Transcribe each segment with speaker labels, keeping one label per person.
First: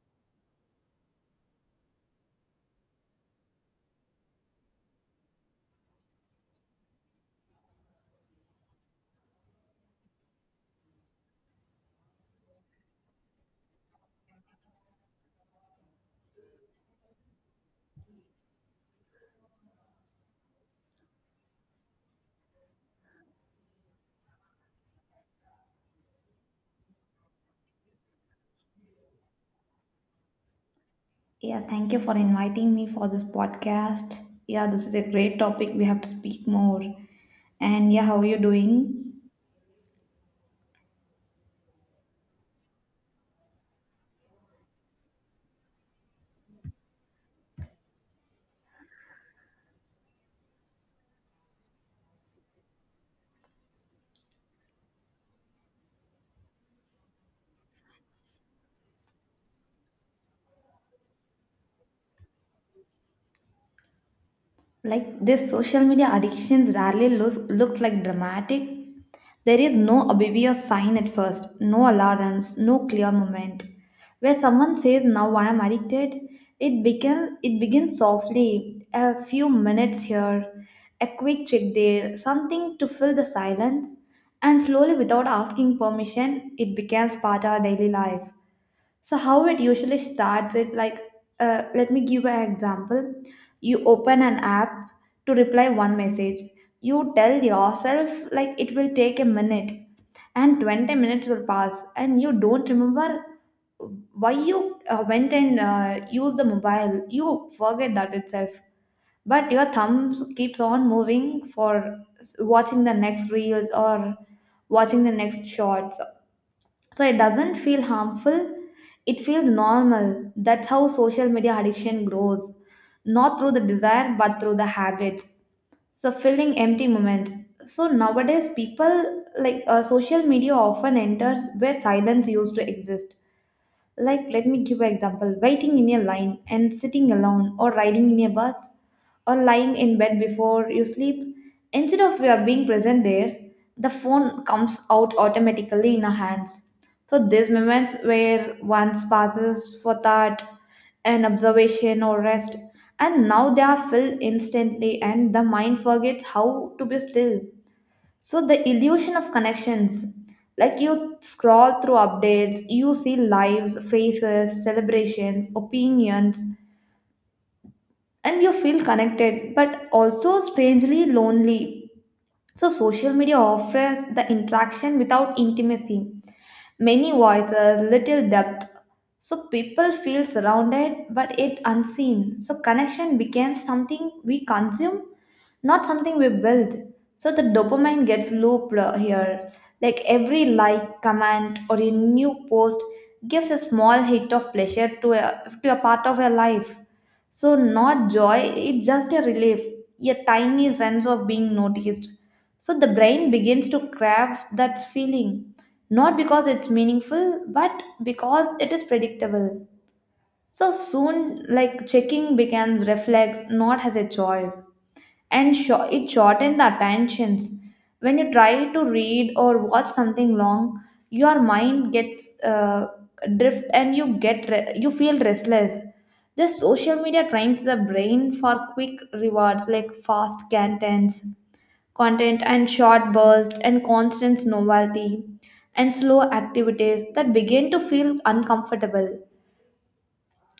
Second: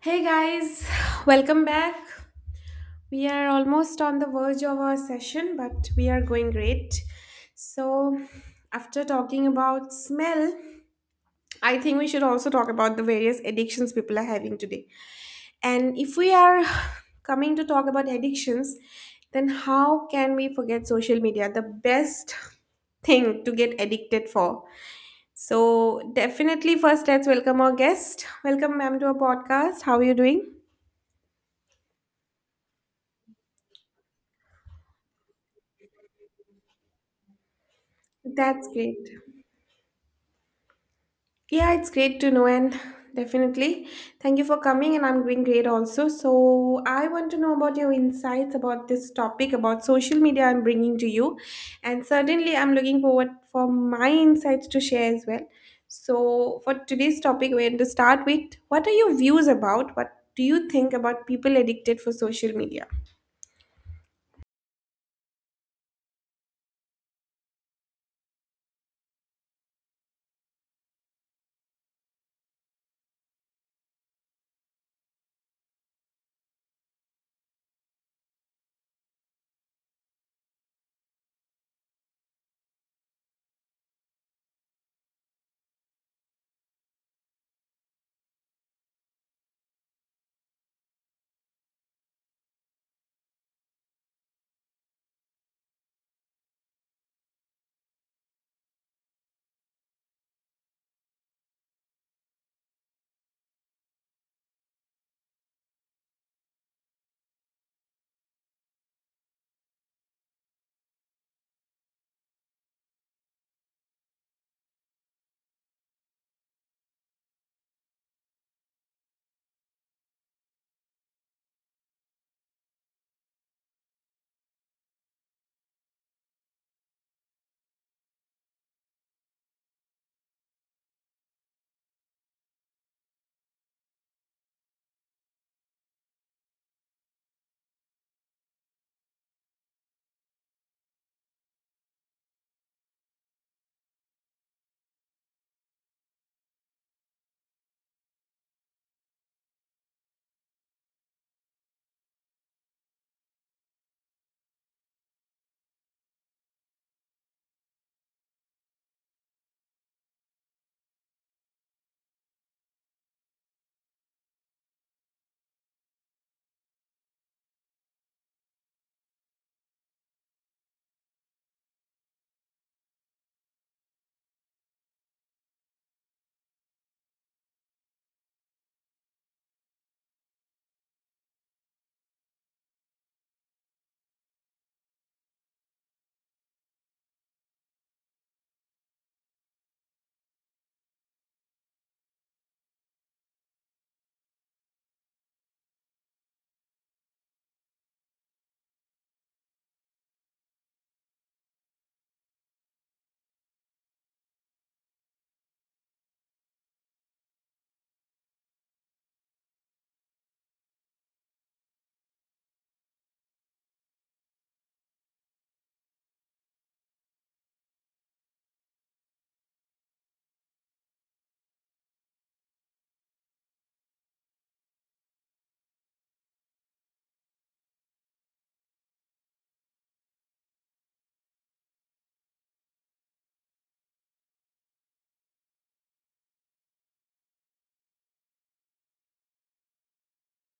Speaker 1: Hey guys, welcome back. We are almost on the verge of our session, but we are going great. So, after talking about smell, I think we should also talk about the various addictions people are having today. And if we are coming to talk about addictions, then how can we forget social media? The best thing to get addicted for. So, definitely, first, let's welcome our guest. Welcome, ma'am, to our podcast. How are you doing?
Speaker 2: Yeah, thank you for inviting me for this podcast. Yeah, this is a great topic. We have to speak more. And yeah, how are you
Speaker 1: That's great.
Speaker 2: doing?
Speaker 1: Yeah, it's great to know, and definitely thank you for coming. And I'm doing great also. So, I want to know about your insights about this topic about social media I'm bringing to you, and certainly I'm looking forward for my insights to share as well. So, for today's topic, we're going to start with what are your views about? What do you think about people addicted for social media?
Speaker 2: Like this social media addictions rarely looks like dramatic. There is no obvious sign at first, no alarms, no clear moment where someone says now I am addicted. It begins softly, a few minutes here, a quick check there, something to fill the silence, and slowly, without asking permission, it becomes part of our daily life. So how it usually starts, it like let me give an example. You open an app to reply one message. You tell yourself like it will take a minute, and 20 minutes will pass and you don't remember why you went and used the mobile. You forget that itself. But your thumbs keeps on moving for watching the next reels or watching the next shorts. So it doesn't feel harmful, it feels normal. That's how social media addiction grows, not through the desire but through the habits. So, filling empty moments. So nowadays people like social media often enters where silence used to exist. Like, let me give an example: waiting in a line and sitting alone, or riding in a bus, or lying in bed before you sleep. Instead of your being present there, the phone comes out automatically in our hands. So, these moments where once passes for thought and observation or rest, and now they are filled instantly, and the mind forgets how to be still. So the illusion of connections, like you scroll through updates, you see lives, faces, celebrations, opinions, and you feel connected, but also strangely lonely. So social media offers the interaction without intimacy, many voices, little depth. So people feel surrounded but yet unseen. So connection becomes something we consume, not something we build. So the dopamine gets looped here. Like every like, comment, or a new post gives a small hit of pleasure to a part of your life. So, not joy, it's just a relief, a tiny sense of being noticed. So, the brain begins to crave that feeling, not because it's meaningful, but because it is predictable. So, soon, like checking becomes reflex, not as a choice, and it shortens the attentions. When you try to read or watch something long, your mind gets drift and you you feel restless. This social media trains the brain for quick rewards like fast content and short bursts and constant novelty, and slow activities that begin to feel uncomfortable.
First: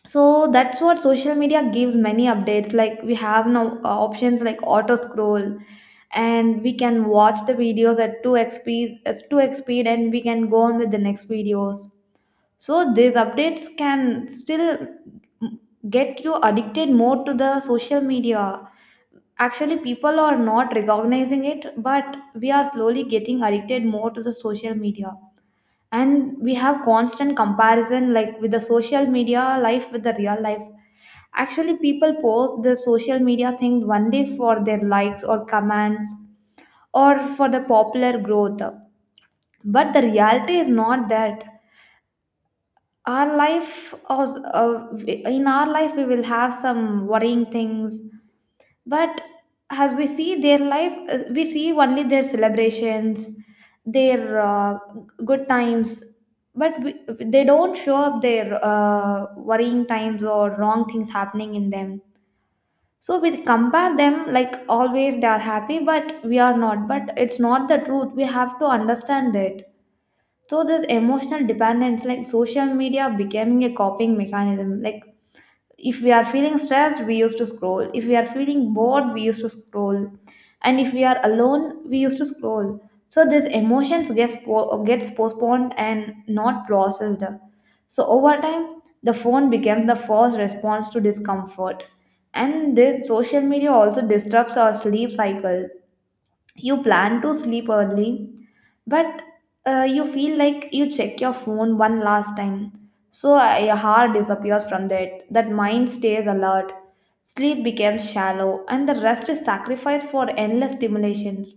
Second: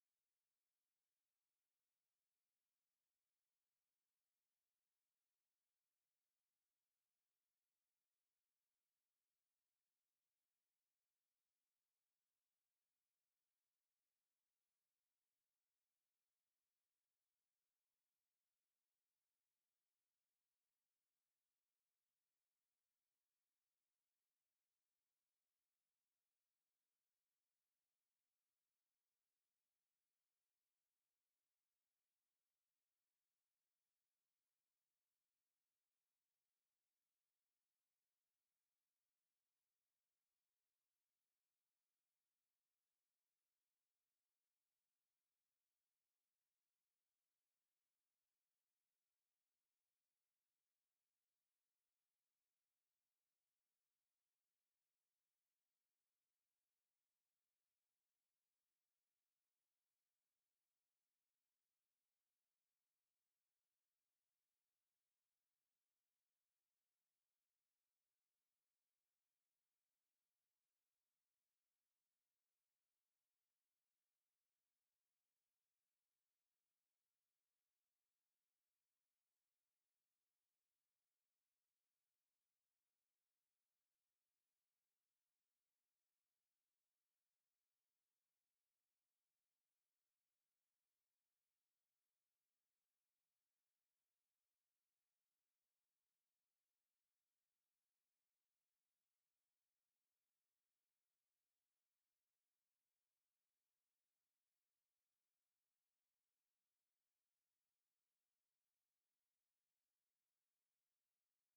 Speaker 2: So that's what social media gives. Many updates like we have now options like auto scroll, and we can watch the videos at 2x speed, as 2x speed, and we can go on with the next videos. So these updates can still get you addicted more to the social media. Actually, people are not recognizing it, but we are slowly getting addicted more to the social media. And we have constant comparison, like with the social media life with the real life. Actually, people post the social media thing one day for their likes or comments or for the popular growth. But the reality is not that. In our life, we will have some worrying things. But as we see their life, we see only their celebrations, their good times. But they don't show up their worrying times or wrong things happening in them. So we compare them like always they are happy, but we are not. But it's not the truth. We have to understand that. So this emotional dependence, like social media becoming a coping mechanism. Like if we are feeling stressed we used to scroll, if we are feeling bored we used to scroll, and if we are alone we used to scroll. So these emotions gets postponed and not processed. So over time the phone becomes the first response to discomfort. And this social media also disrupts our sleep cycle. You plan to sleep early, but you feel like you check your phone one last time. So your heart disappears from that, mind stays alert, sleep becomes shallow, and the rest is sacrificed for endless stimulations.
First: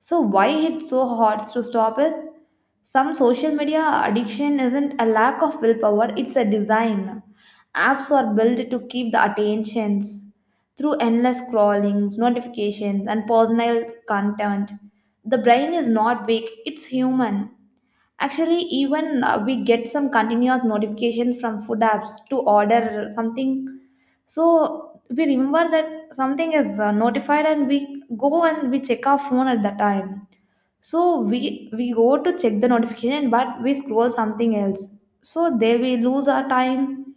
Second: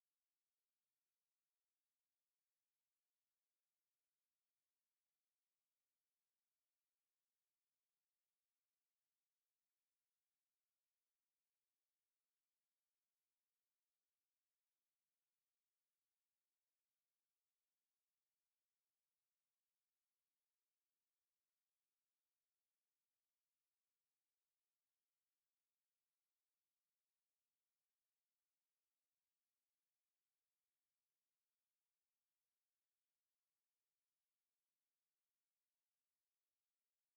Speaker 2: So why it's so hard to stop is, some social media addiction isn't a lack of willpower, it's a design. Apps are built to keep the attentions through endless scrollings, notifications, and personal content. The brain is not weak, it's human. Actually, even we get some continuous notifications from food apps to order something. So we remember that something is notified, and we go and we check our phone at the time. So we go to check the notification, but we scroll something else. So there we lose our time,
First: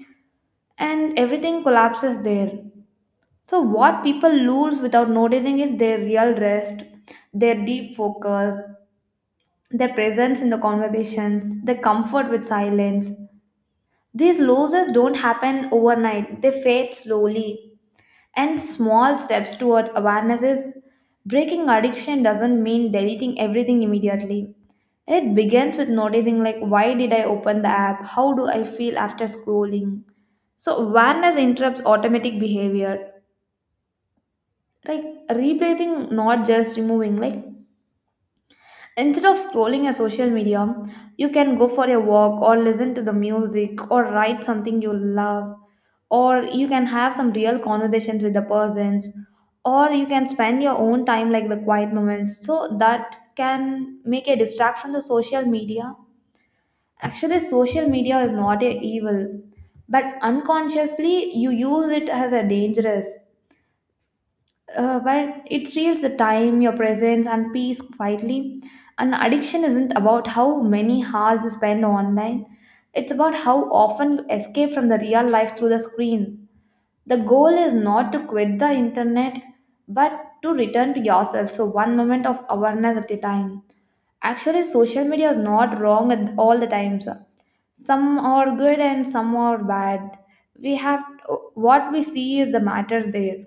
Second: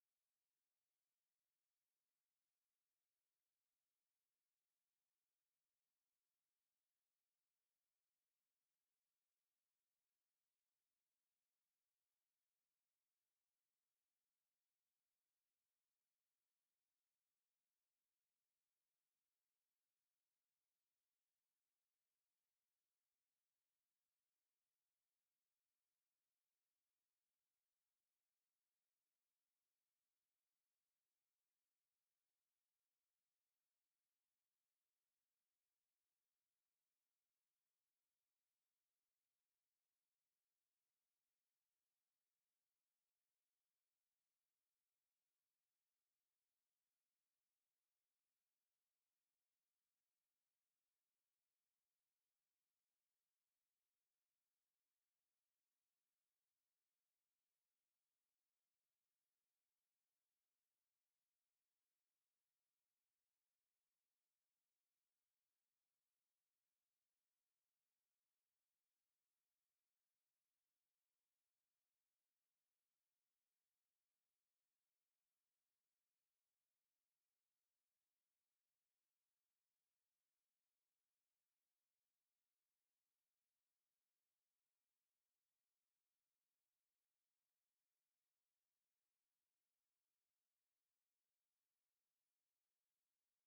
Speaker 2: and everything collapses there. So what people lose without noticing is their real rest, their deep focus, their presence in the conversations, their comfort with silence. These losses don't happen overnight, they fade slowly. And small steps towards awareness is, breaking addiction doesn't mean deleting everything immediately. It begins with noticing, like, why did I open the app? How do I feel after scrolling? So, awareness interrupts automatic behavior, like replacing, not just removing. Like, instead of scrolling a social media, you can go for a walk, or listen to the music, or write something you love, or you can have some real conversations with the persons, or you can spend your own time, like the quiet moments. So, that can make a distract from the social media. Actually, social media is not a evil, but unconsciously you use it as a dangerous. But it steals the time, your presence, and peace quietly. And addiction isn't about how many hours you spend online. It's about how often you escape from the real life through the screen. The goal is not to quit the internet, but to return to yourself. So one moment of awareness at a time. Actually, social media is not wrong at all the times. Some are good and some are bad. We have, what we see is the matter there.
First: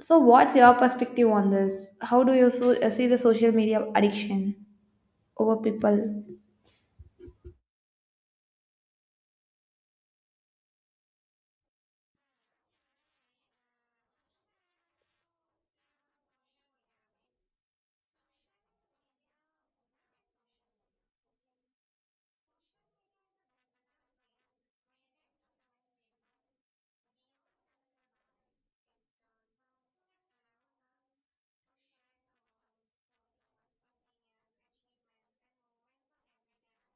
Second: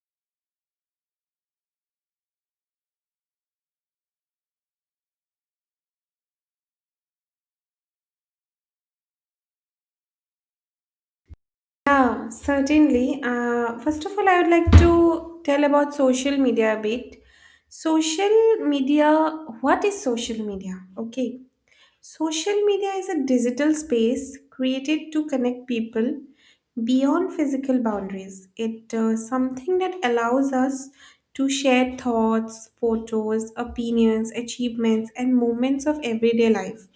Speaker 2: So, what's your perspective on this? How do you so, see the social media addiction over people?
Speaker 1: Yeah, certainly. First of all, I would like to tell about social media a bit. Social media, what is social media? Okay. Social media is a digital space created to connect people beyond physical boundaries. It something that allows us to share thoughts, photos, opinions, achievements, and moments of everyday life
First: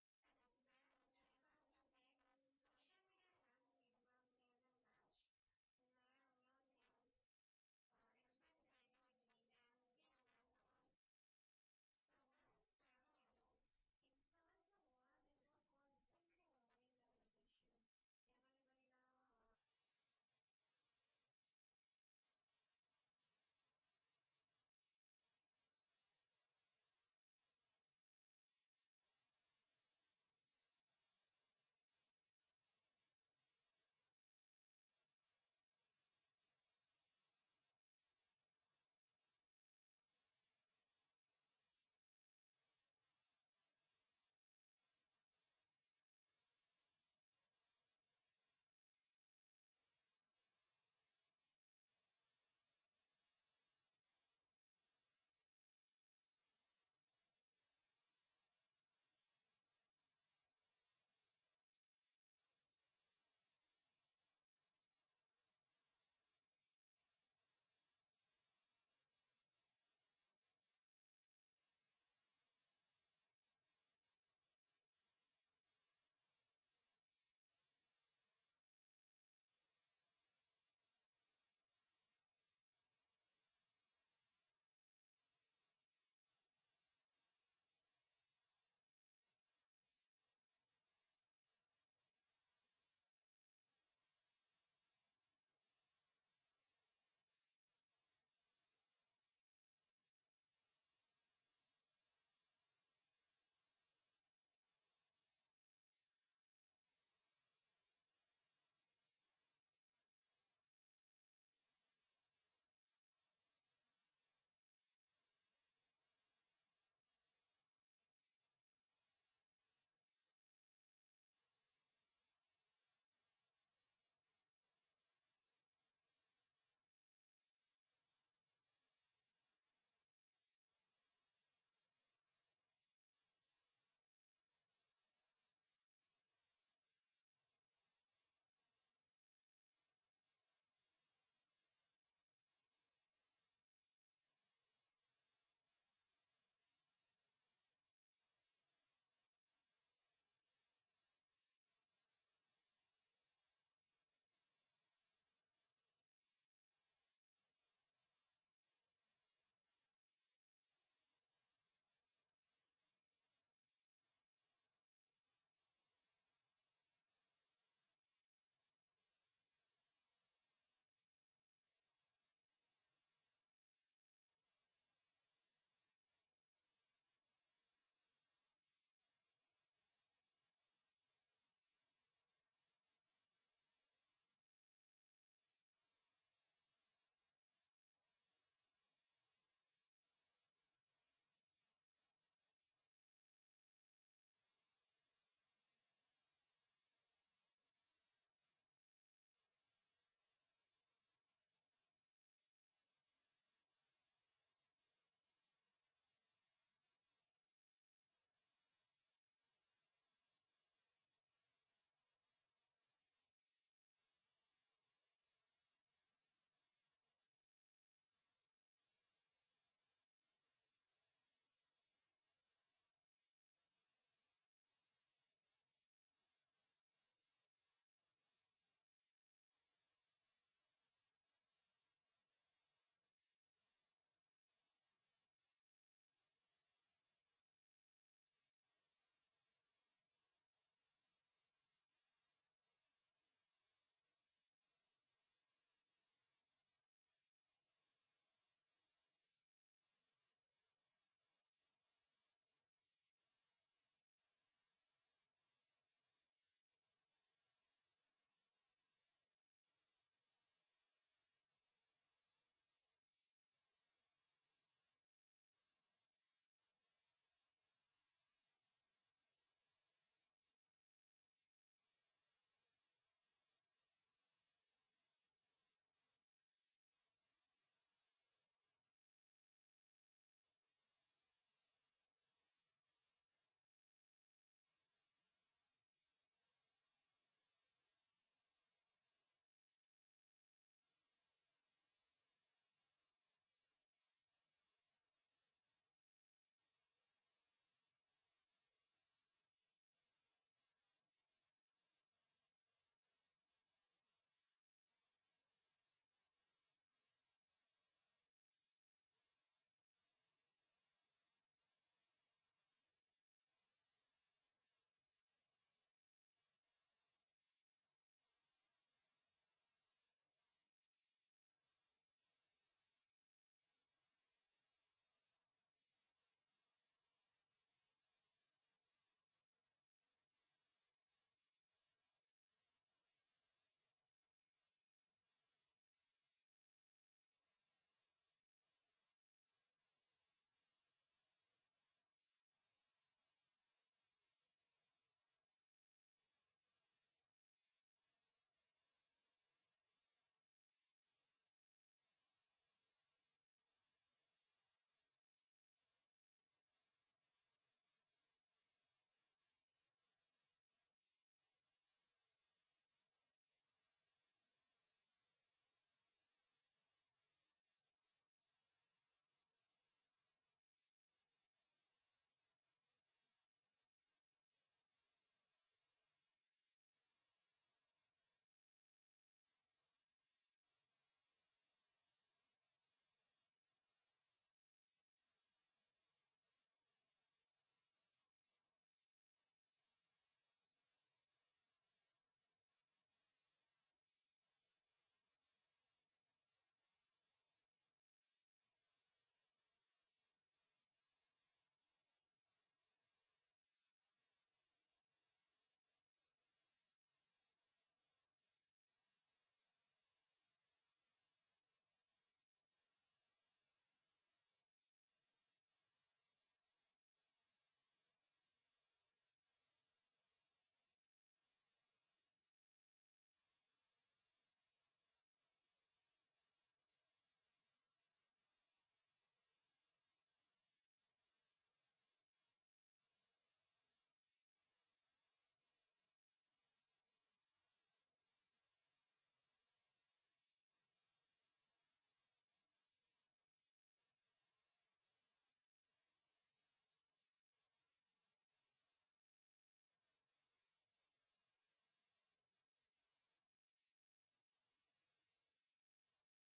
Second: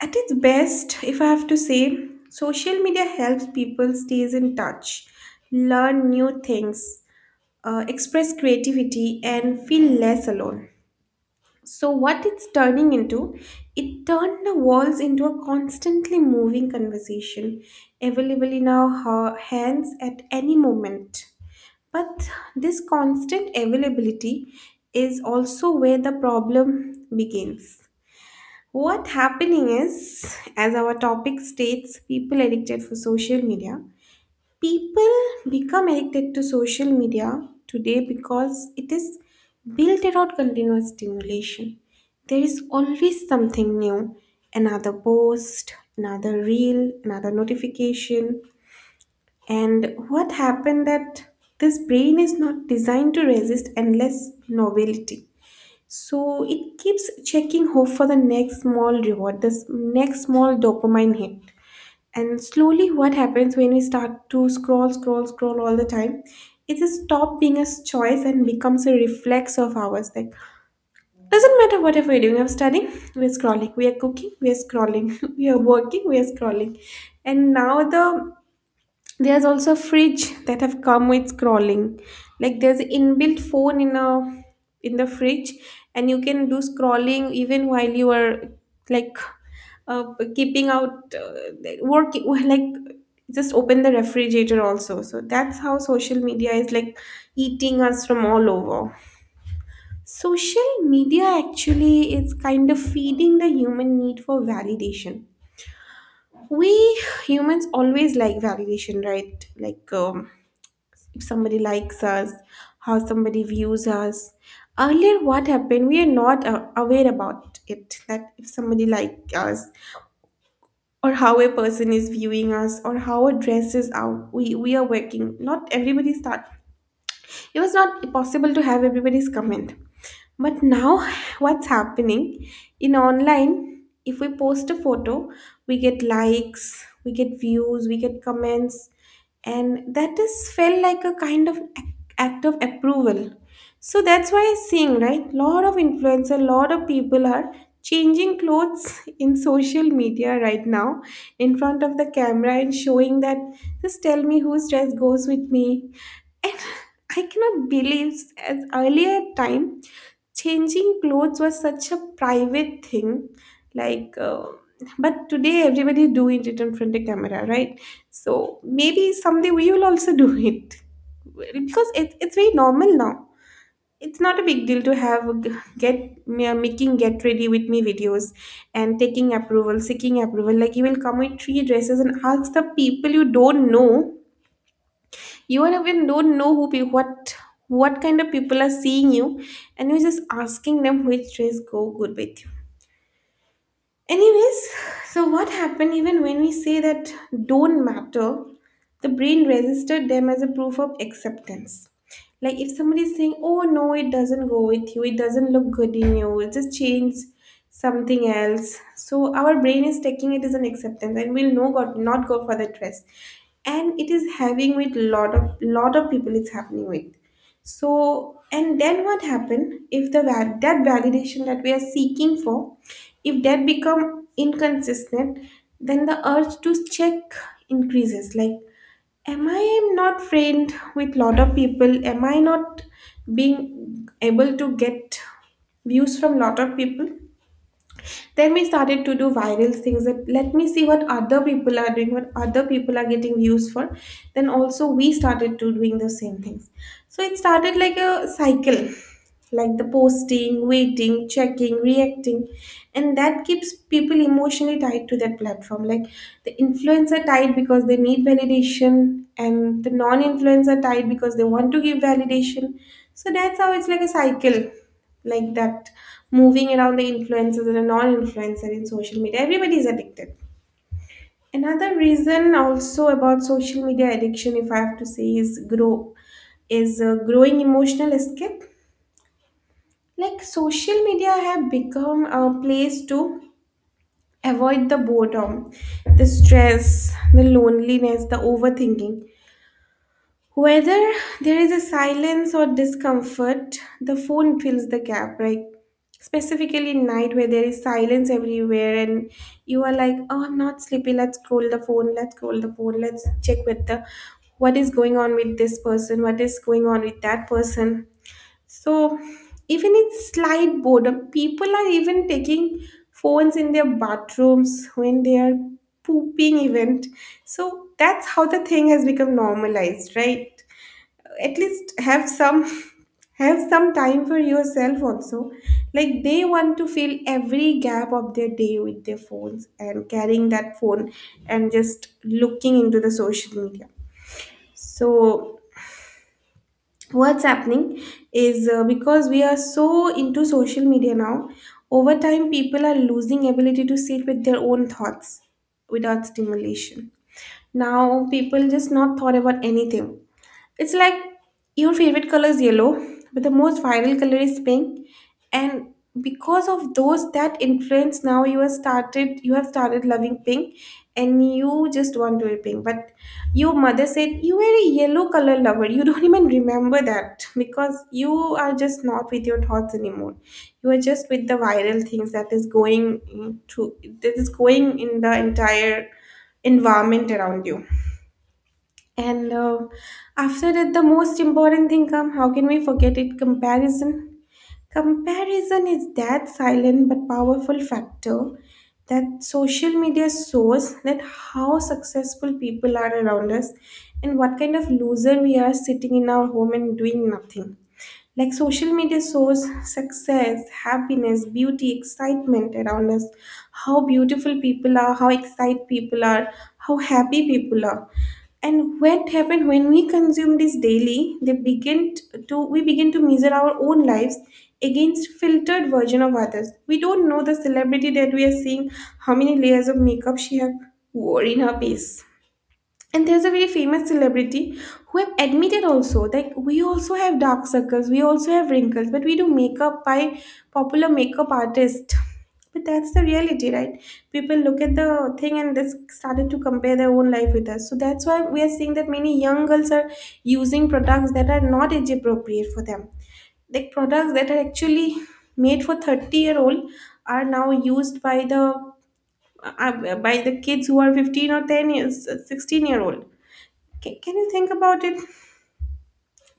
Speaker 1: at its best, if I have to say, social media helps people stays in touch, learn new things, express creativity, and feel less alone. So what it's turning into, it turned the walls into a constantly moving conversation, available in our hands at any moment. But this constant availability is also where the problem begins. What happening is, as our topic states, people addicted for social media. People become addicted to social media today because it is built around continuous stimulation. There is always something new, another post, another reel, another notification. And what happened that this brain is not designed to resist endless novelty, so it keeps checking hope for the next small reward, this next small dopamine hit. And slowly, what happens when we start to scroll, scroll, scroll all the time? It just stop being a choice and becomes a reflex of ours. Like doesn't matter whatever we're doing. I'm studying, we're scrolling. We are cooking, we are scrolling. We are working, we are scrolling. And now there's also fridge that have come with scrolling. Like there's inbuilt phone in the fridge, and you can do scrolling even while you are like uh, keeping out working like just open the refrigerator also. So that's how social media is like eating us from all over. Social media actually is kind of feeding the human need for validation. We humans always like validation, right? Like if somebody likes us, how somebody views us. Earlier, what happened? We are not aware about it that if somebody likes us, or how a person is viewing us, or how a dress is out. We are working. Not everybody start. It was not possible to have everybody's comment. But now, what's happening in online? If we post a photo, we get likes, we get views, we get comments, and that is felt like a kind of act of approval. So that's why I'm seeing right, lot of influencer, lot of people are changing clothes in social media right now, in front of the camera and showing that. Just tell me whose dress goes with me. And I cannot believe as earlier time changing clothes was such a private thing, like, uh, but today everybody doing it in front of camera, right? So maybe someday we will also do it because it's very normal now. It's not a big deal to have a g- get me- making get ready with me videos and taking approval, seeking approval. Like you will come with three dresses and ask the people you don't know you and even don't know who what kind of people are seeing you and you're just asking them which dress go good with you. Anyways, so what happened even when we say that don't matter, the brain registered them as a proof of acceptance. Like if somebody is saying, oh no, it doesn't go with you, it doesn't look good in you, it just change something else. So our brain is taking it as an acceptance and will not go for the dress. And it is having with lot of people it's happening with. So and then what happened if the that validation that we are seeking for, if that become inconsistent, then the urge to check increases. Like, am I not friend with lot of people? Am I not being able to get views from lot of people? Then we started to do viral things that let me see what other people are doing, what other people are getting views for. Then also we started to doing the same things. So it started like a cycle, like the posting, waiting, checking, reacting, and that keeps people emotionally tied to that platform. Like the influencer tied because they need validation, and the non-influencer tied because they want to give validation. So that's how it's like a cycle, like that moving around the influencers and the non-influencer in social media. Everybody is addicted. Another reason also about social media addiction, if I have to say, is growing emotional escape, like social media have become a place to avoid the boredom, the stress, the loneliness, the overthinking. Whether there is a silence or discomfort, the phone fills the gap, right? Specifically in night where there is silence everywhere and you are like, oh, I'm not sleepy. Let's scroll the phone. Let's scroll the phone. Let's check with the what is going on with this person. What is going on with that person. So, even in slight boredom, people are even taking phones in their bathrooms when they are pooping event. So that's how the thing has become normalized, right? At least have some have some time for yourself also. Like they want to fill every gap of their day with their phones and carrying that phone and just looking into the social media. So what's happening is because we are so into social media now, over time people are losing ability to sit with their own thoughts without stimulation. Now people just not thought about anything. It's like your favorite color is yellow, but the most viral color is pink. And because of those that influence, now you have started loving pink and you just want to wear pink. But your mother said you were a yellow color lover. You don't even remember that because you are just not with your thoughts anymore. You are just with the viral things that is going to that is going in the entire environment around you, and after that, the most important thing come. How can we forget it? Comparison. Comparison is that silent but powerful factor that social media shows that how successful people are around us and what kind of loser we are sitting in our home and doing nothing. Like social media shows success, happiness, beauty, excitement around us, how beautiful people are, how excited people are, how happy people are. And what happened when we consume this daily, they begin t- to we begin to measure our own lives against filtered version of others. We don't know the celebrity that we are seeing, how many layers of makeup she have wore in her face, and there's a very famous celebrity who have admitted also, like, we also have dark circles, we also have wrinkles, but we do makeup by popular makeup artist. But that's the reality, right? People look at the thing and this started to compare their own life with us. So that's why we are seeing that many young girls are using products that are not age appropriate for them. Like products that are actually made for 30-year-old are now used by the kids who are 15 or 10 years 16-year-old. Can you think about it?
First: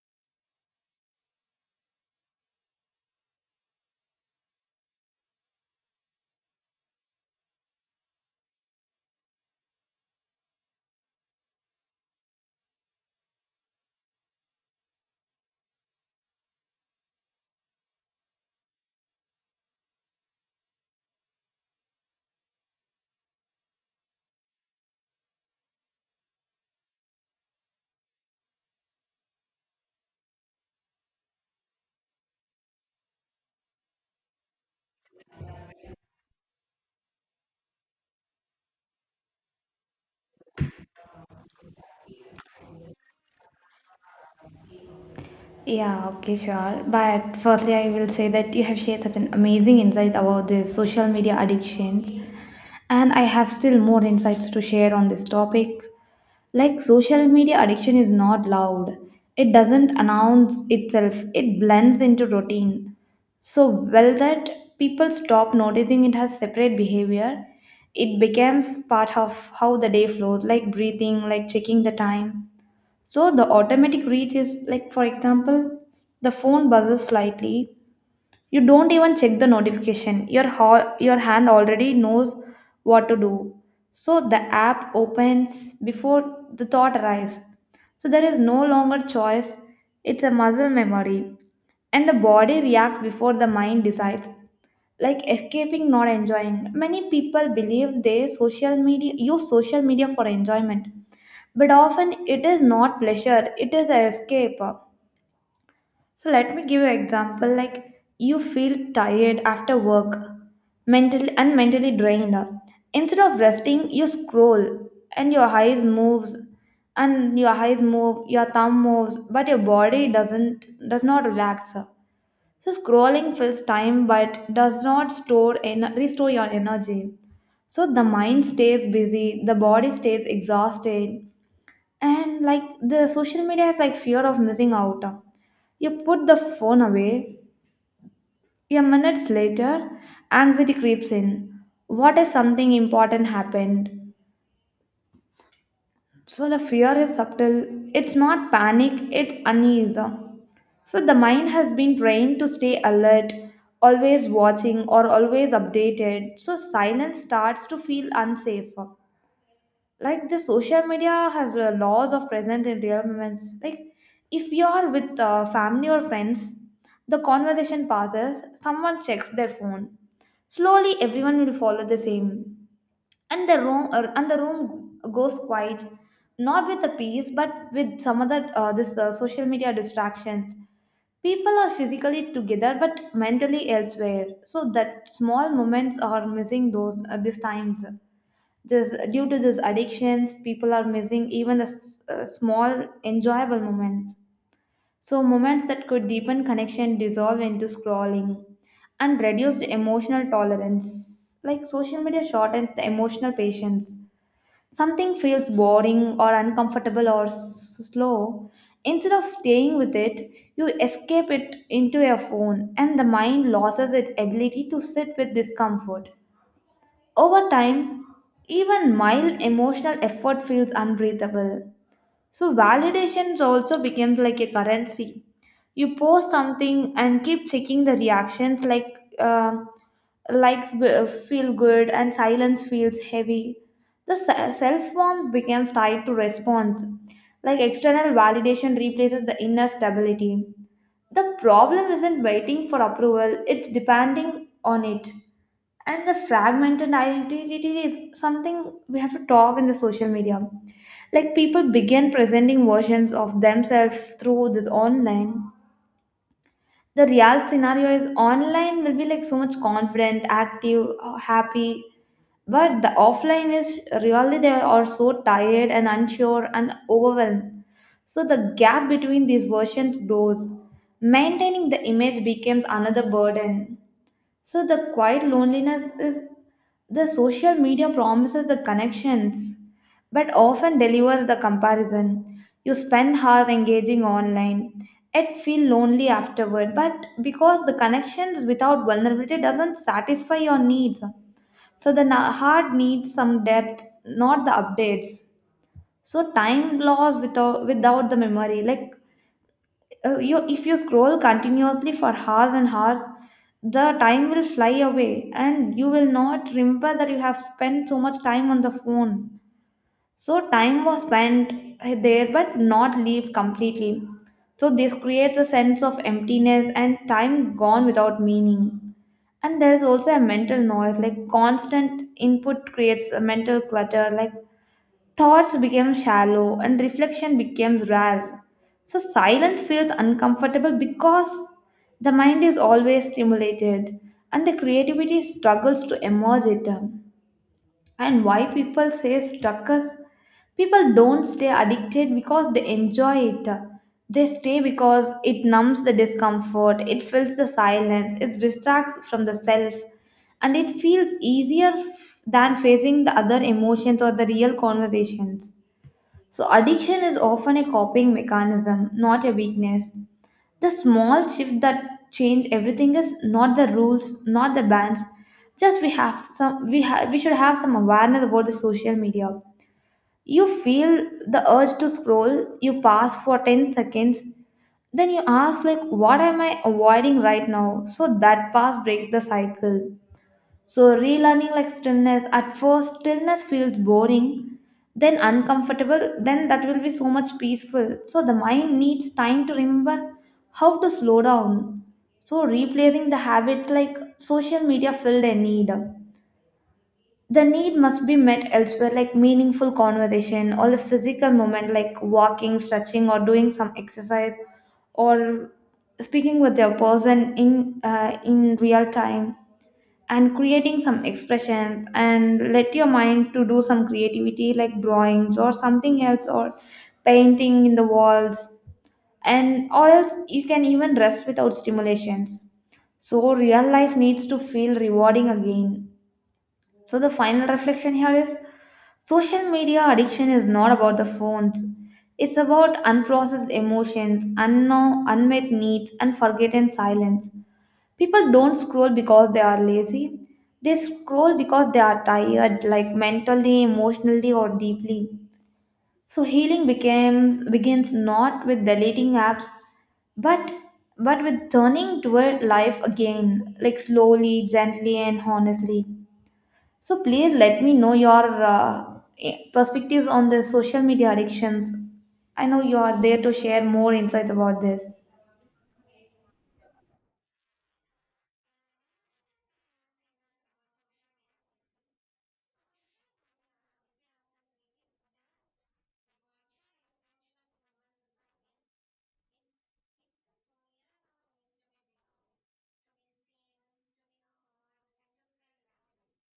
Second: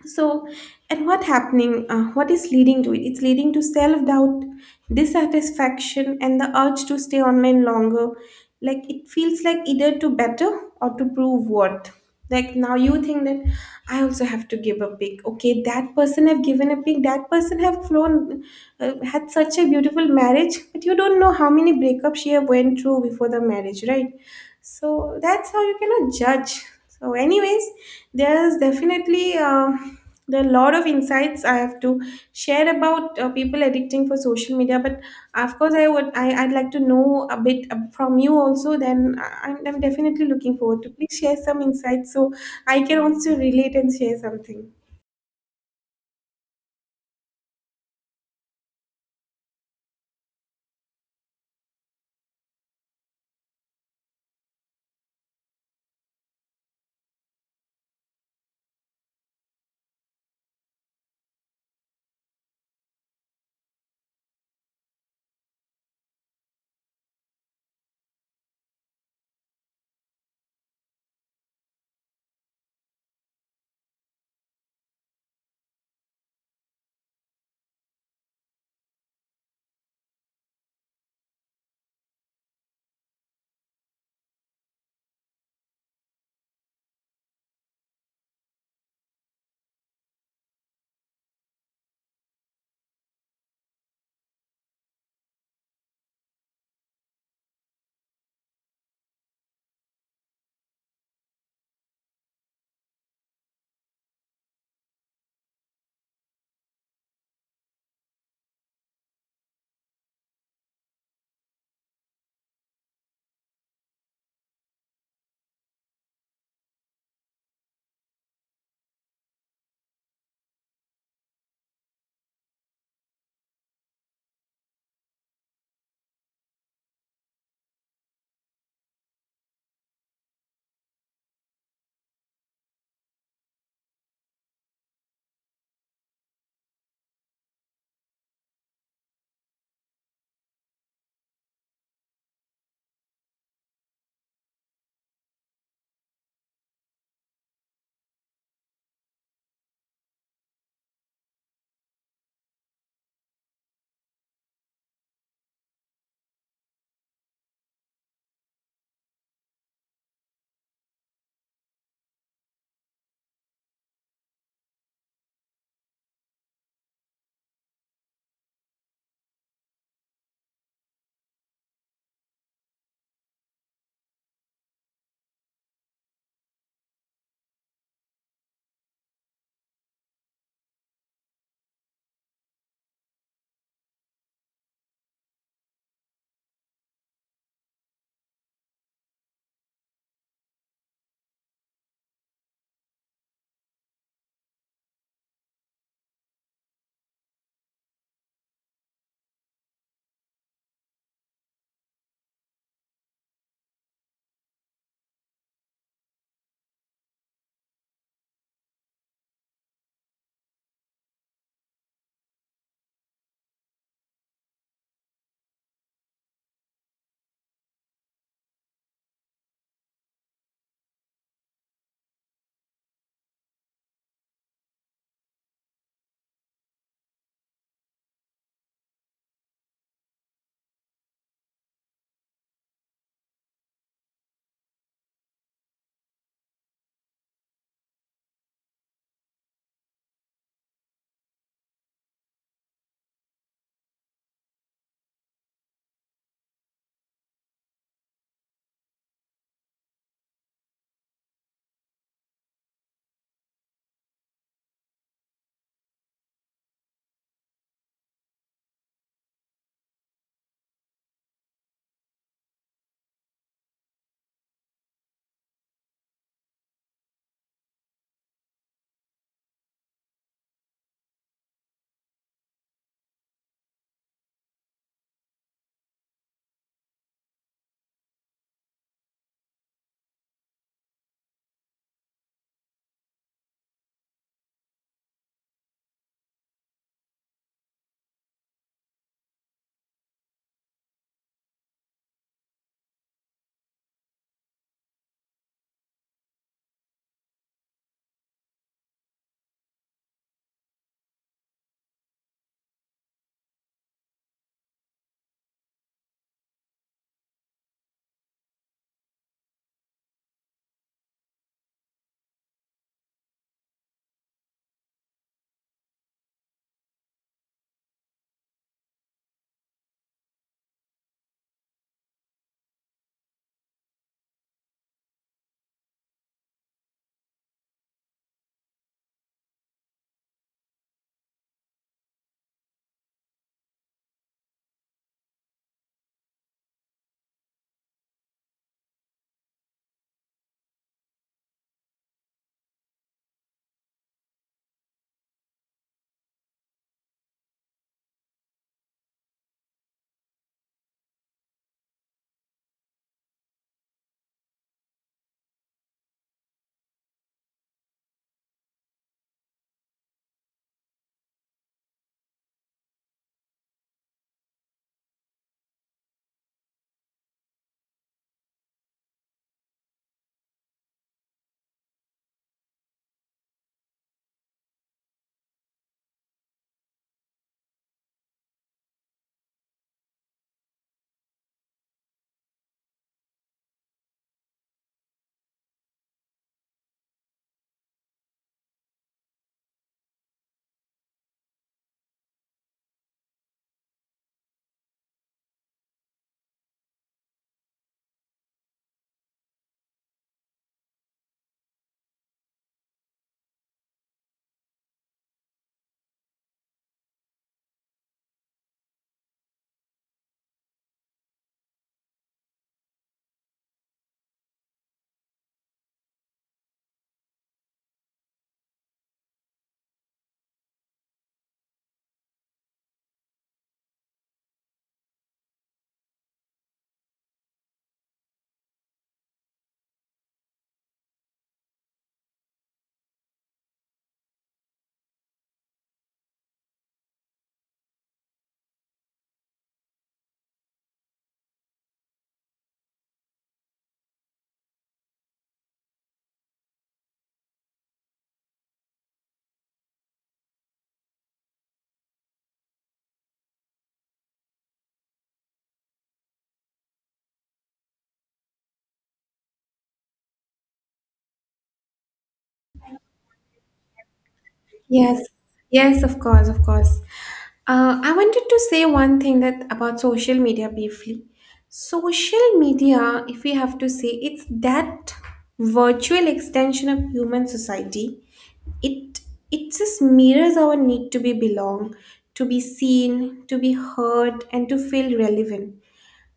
Speaker 1: So and what happening what is leading to it, it's leading to self-doubt, dissatisfaction and the urge to stay online longer. Like it feels like either to better or to prove what. Like now you think that I also have to give a pic, okay, that person have given a pic, that person have flown had such a beautiful marriage, but you don't know how many breakups she have went through before the marriage, right? So that's how you cannot judge. So anyways, there's definitely there are a lot of insights I have to share about people addicting for social media, but of course I'd like to know a bit from you also, then I'm definitely looking forward to please share some insights so I can also relate and share something.
Speaker 2: Yeah, okay, sure. But firstly, I will say that you have shared such an amazing insight about the social media addictions, and I have still more insights to share on this topic. Like, social media addiction is not loud, it doesn't announce itself, it blends into routine so well that people stop noticing it has separate behavior. It becomes part of how the day flows, like breathing, like checking the time. So the automatic reach is like, for example, the phone buzzes slightly. You don't even check the notification. Your hand already knows what to do. So the app opens before the thought arrives. So there is no longer choice. It's a muscle memory, and the body reacts before the mind decides. Like escaping, not enjoying. Many people believe they social media, use social media for enjoyment, but often it is not pleasure, it is an escape. So let me give you an example, like you feel tired after work, mentally drained. Instead of resting you scroll, and your eyes move, your thumb moves, but your body does not relax. So scrolling fills time but does not restore your energy. So the mind stays busy, the body stays exhausted, and like the social media has like fear of missing out. You put the phone away, a minutes later, anxiety creeps in. What if something important happened? So the fear is subtle. It's not panic, it's unease. So the mind has been trained to stay alert, always watching, or always updated. So silence starts to feel unsafe. Like the social media has a laws of present in real moments. Like if you are with family or friends, the conversation passes, someone checks their phone. Slowly, everyone will follow the same, and the room goes quiet, not with the peace, but with some other this social media distractions. People are physically together but mentally elsewhere, so that small moments are missing those these times. This due to these addictions, people are missing even the small enjoyable moments. So moments that could deepen connection dissolve into scrolling and reduce the emotional tolerance. Like social media shortens the emotional patience. Something feels boring or uncomfortable or slow, instead of staying with it, you escape it into your phone, and the mind loses its ability to sit with discomfort. Over time, even mild emotional effort feels unbreathable. So validations also becomes like a currency. You post something and keep checking the reactions like um feel good and silence feels heavy. The self warmth becomes tied to response. Like external validation replaces the inner stability. The problem isn't waiting for approval, it's depending on it. And the fragmented identity is something we have to talk in the social media, like people begin presenting versions of themselves through this online. The real scenario is online will be like so much confident, active, happy, but the offline is really they are so tired and unsure and overwhelmed. So the gap between these versions grows. Maintaining the image becomes another burden. So the quiet loneliness is the social media promises the connections, but often delivers the comparison. You spend hours engaging online, yet feel lonely afterward, but because the connections without vulnerability doesn't satisfy your needs. So the heart needs some depth, not the updates. So time loss without the memory, like you, if you scroll continuously for hours and hours, the time will fly away and you will not remember that you have spent so much time on the phone. So time was spent there but not lived completely. So this creates a sense of emptiness and time gone without meaning. And there is also a mental noise, like constant input creates a mental clutter. Like thoughts became shallow and reflection became rare. So silence feels uncomfortable because the mind is always stimulated and the creativity struggles to emerge it. And why people say stuck is people don't stay addicted because they enjoy it. They stay because it numbs the discomfort, it fills the silence, it distracts from the self, and it feels easier than facing the other emotions or the real conversations. So, addiction is often a coping mechanism, not a weakness. The small shift that change everything is not the rules, not the bans. Just we should have some awareness about the social media. You feel the urge to scroll, you pause for 10 seconds, then you ask, like, what am I avoiding right now? So that pause breaks the cycle. So, relearning like stillness, at first, stillness feels boring, then uncomfortable, then that will be so much peaceful. So, the mind needs time to remember how to slow down. So, replacing the habits, like social media filled a need. The need must be met elsewhere, like meaningful conversation or a physical moment, like walking, stretching, or doing some exercise, or speaking with your person in real time, and creating some expressions and let your mind to do some creativity like drawings or something else, or painting in the walls, and or else you can even rest without stimulations. So real life needs to feel rewarding again. So the final reflection here is social media addiction is not about the phones. It's about unprocessed emotions, unknown unmet needs and forgotten silence. People don't scroll because they are lazy. They scroll because they are tired, like mentally, emotionally, or deeply. So healing becomes begins not with deleting apps, but with turning toward life again, like slowly, gently, and honestly. So please let me know your perspectives on the social media addictions. I know you are there to share more insights about this.
Speaker 1: Yes, yes, of course, of course. I wanted to say one thing that about social media briefly. Social media, if we have to say, it's that virtual extension of human society. It it just mirrors our need to be belong, to be seen, to be heard, and to feel relevant.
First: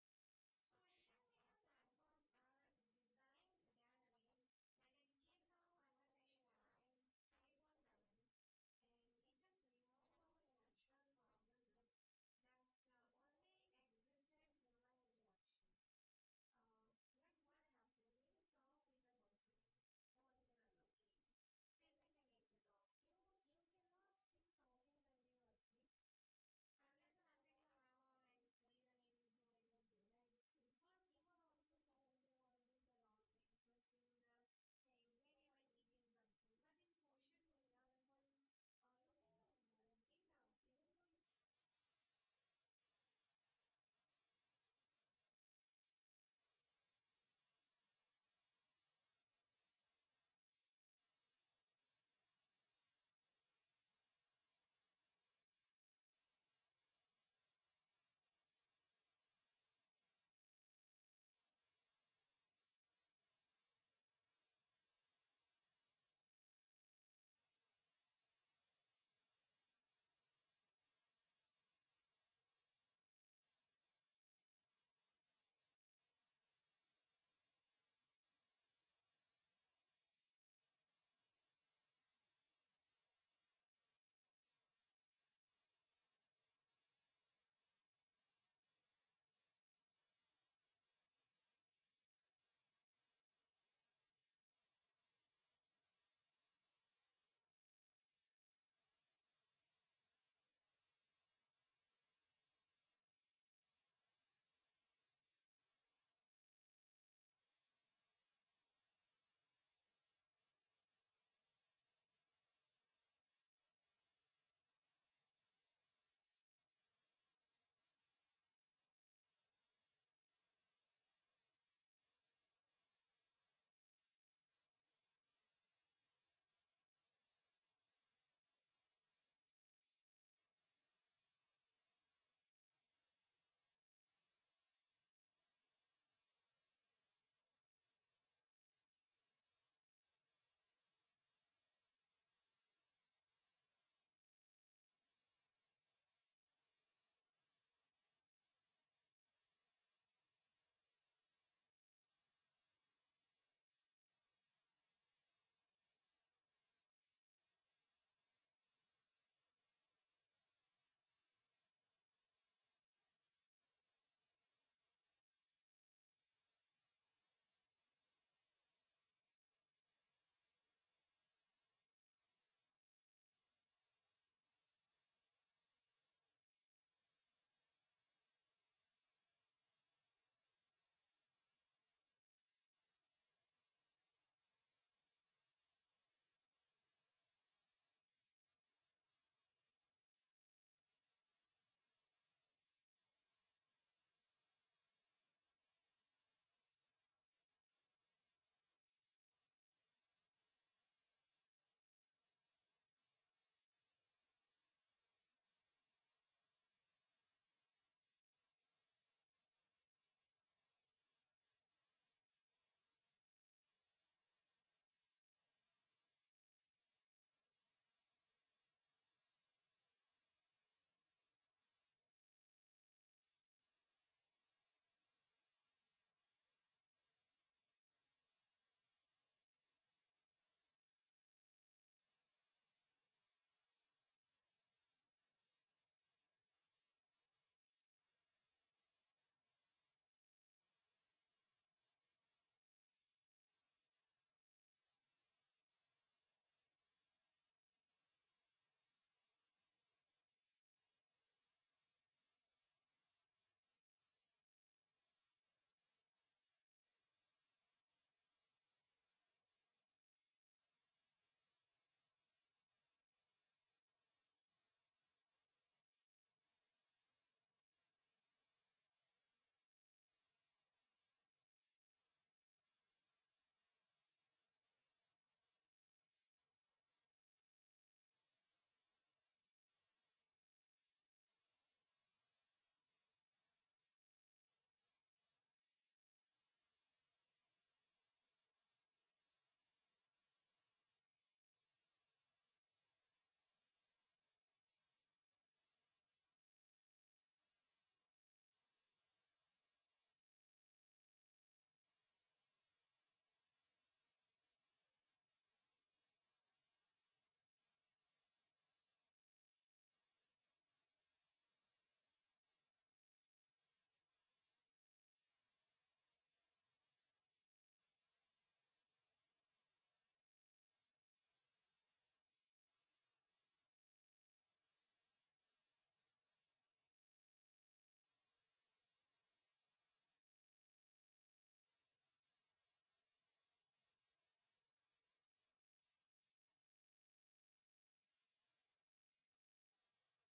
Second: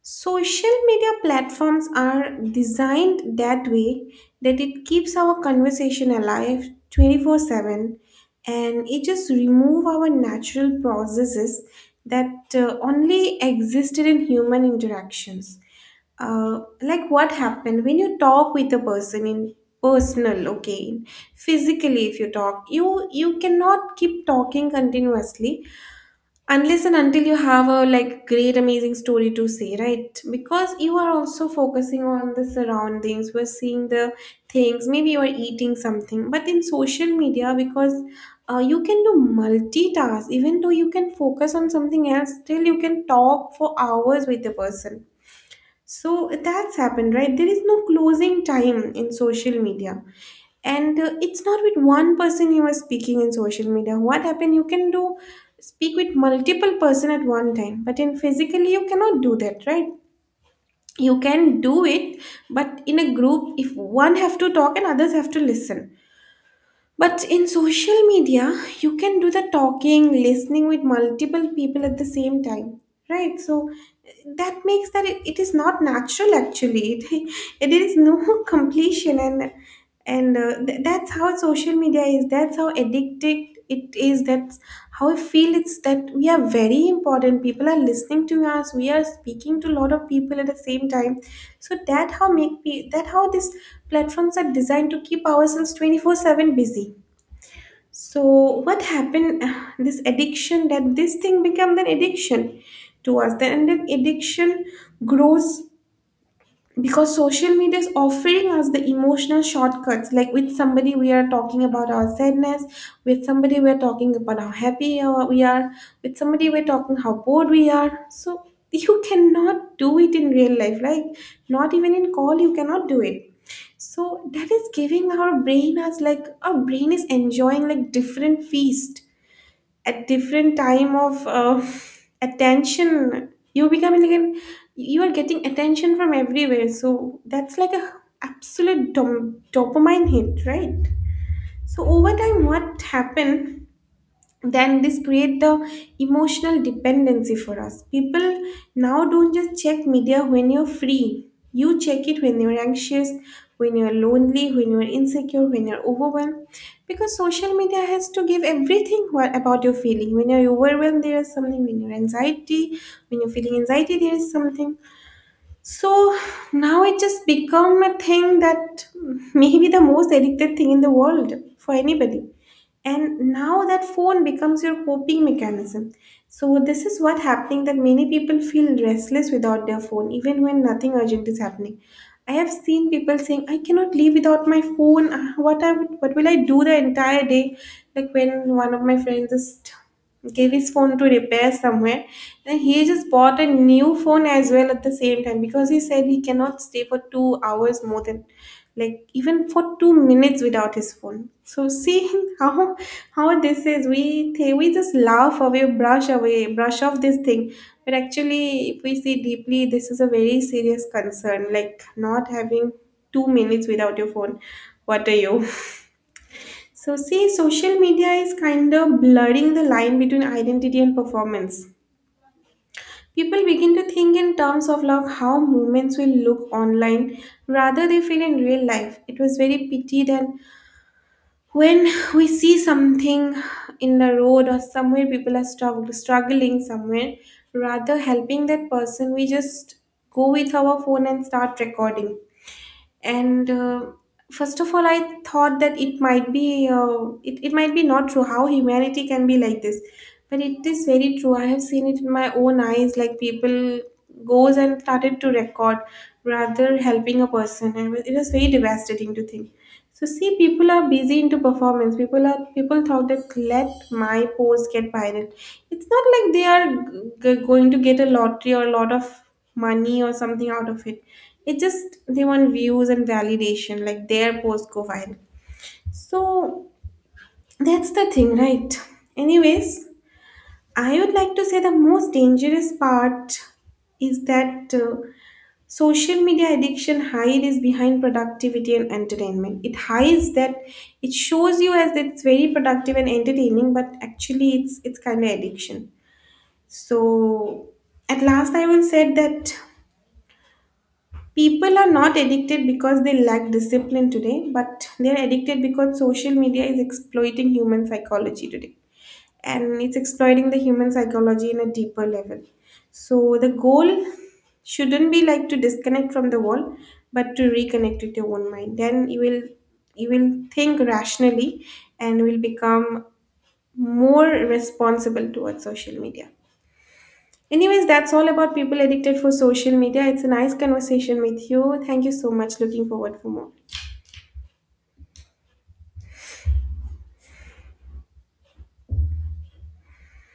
Speaker 1: Social media platforms are designed that way that it keeps our conversation alive 24/7, and it just remove our natural processes that only existed in human interactions. Like what happened when you talk with a person in personal, okay, physically if you talk, you cannot keep talking continuously unless and until you have a like great amazing story to say, right? Because you are also focusing on the surroundings, we're seeing the things, maybe you are eating something. But in social media, because you can do multitask, even though you can focus on something else, still you can talk for hours with the person. So that's happened, right? There is no closing time in social media. And it's not with one person you are speaking in social media. What happened? You can do speak with multiple person at one time, but in physically you cannot do that, right? You can do it, but in a group, if one have to talk and others have to listen, but in social media, you can do the talking, listening with multiple people at the same time, right? So that makes that it is not natural actually. It is no completion, and and that's how social media is. That's how addicted it is. That's how I feel it's that we are very important, people are listening to us, we are speaking to a lot of people at the same time. So that how make that how these platforms are designed to keep ourselves 24/7 busy. So what happened? This addiction, that this thing become an addiction to us, then and then addiction grows because social media is offering us the emotional shortcuts, like with somebody we are talking about our sadness, with somebody we are talking about how happy we are, with somebody we're talking how bored we are. So you cannot do it in real life, like not even in call you cannot do it. So that is giving our brain as like our brain is enjoying like different feast at different time of attention. You become like an, You are getting attention from everywhere, so that's like a absolute dopamine hit, right? So over time what happened? Then this create the emotional dependency for us. People now don't just check media when you're free. You check it when you're anxious, when you're lonely, when you're insecure, when you're overwhelmed, because social media has to give everything. What about your feeling when you're overwhelmed? There is something. When you're feeling anxiety, there is something. So now it just become a thing that maybe the most addicted thing in the world for anybody. And now that phone becomes your coping mechanism. So this is what happening, that many people feel restless without their phone even when nothing urgent is happening. I have seen people saying I cannot live without my phone. Ah, what will I do the entire day? Like when one of my friends just gave his phone to repair somewhere, and he just bought a new phone as well at the same time, because he said he cannot stay for 2 hours, more than like even for 2 minutes without his phone. So seeing how this is, we we just laugh away, brush off this thing. But actually, if we see deeply, this is a very serious concern. Like not having 2 minutes without your phone. What are you? So see, social media is kind of blurring the line between identity and performance. People begin to think in terms of like how movements will look online rather they feel in real life. It was very pitied. And when we see something in the road or somewhere, people are struggling somewhere, rather helping that person, we just go with our phone and start recording. And first of all I thought that it might be it might be not true, how humanity can be like this. But it is very true, I have seen it in my own eyes, like people goes and started to record rather helping a person, and it was very devastating to think. So see, people are busy into performance. People thought that let my post get viral. It's not like they are going to get a lottery or a lot of money or something out of it. It's just they want views and validation, like their post go viral. So that's the thing, right? Anyways, I would like to say the most dangerous part is that social media addiction hides behind productivity and entertainment. It hides that, it shows you as that it's very productive and entertaining, but actually it's kind of addiction. So at last I will say that people are not addicted because they lack discipline today, but they're addicted because social media is exploiting human psychology today, and it's exploiting the human psychology in a deeper level. So the goal shouldn't be like to disconnect from the world, but to reconnect with your own mind. Then you will think rationally and will become more responsible towards social media. Anyways, that's all about people addicted for social media. It's a nice conversation with you. Thank you so much. Looking forward for more.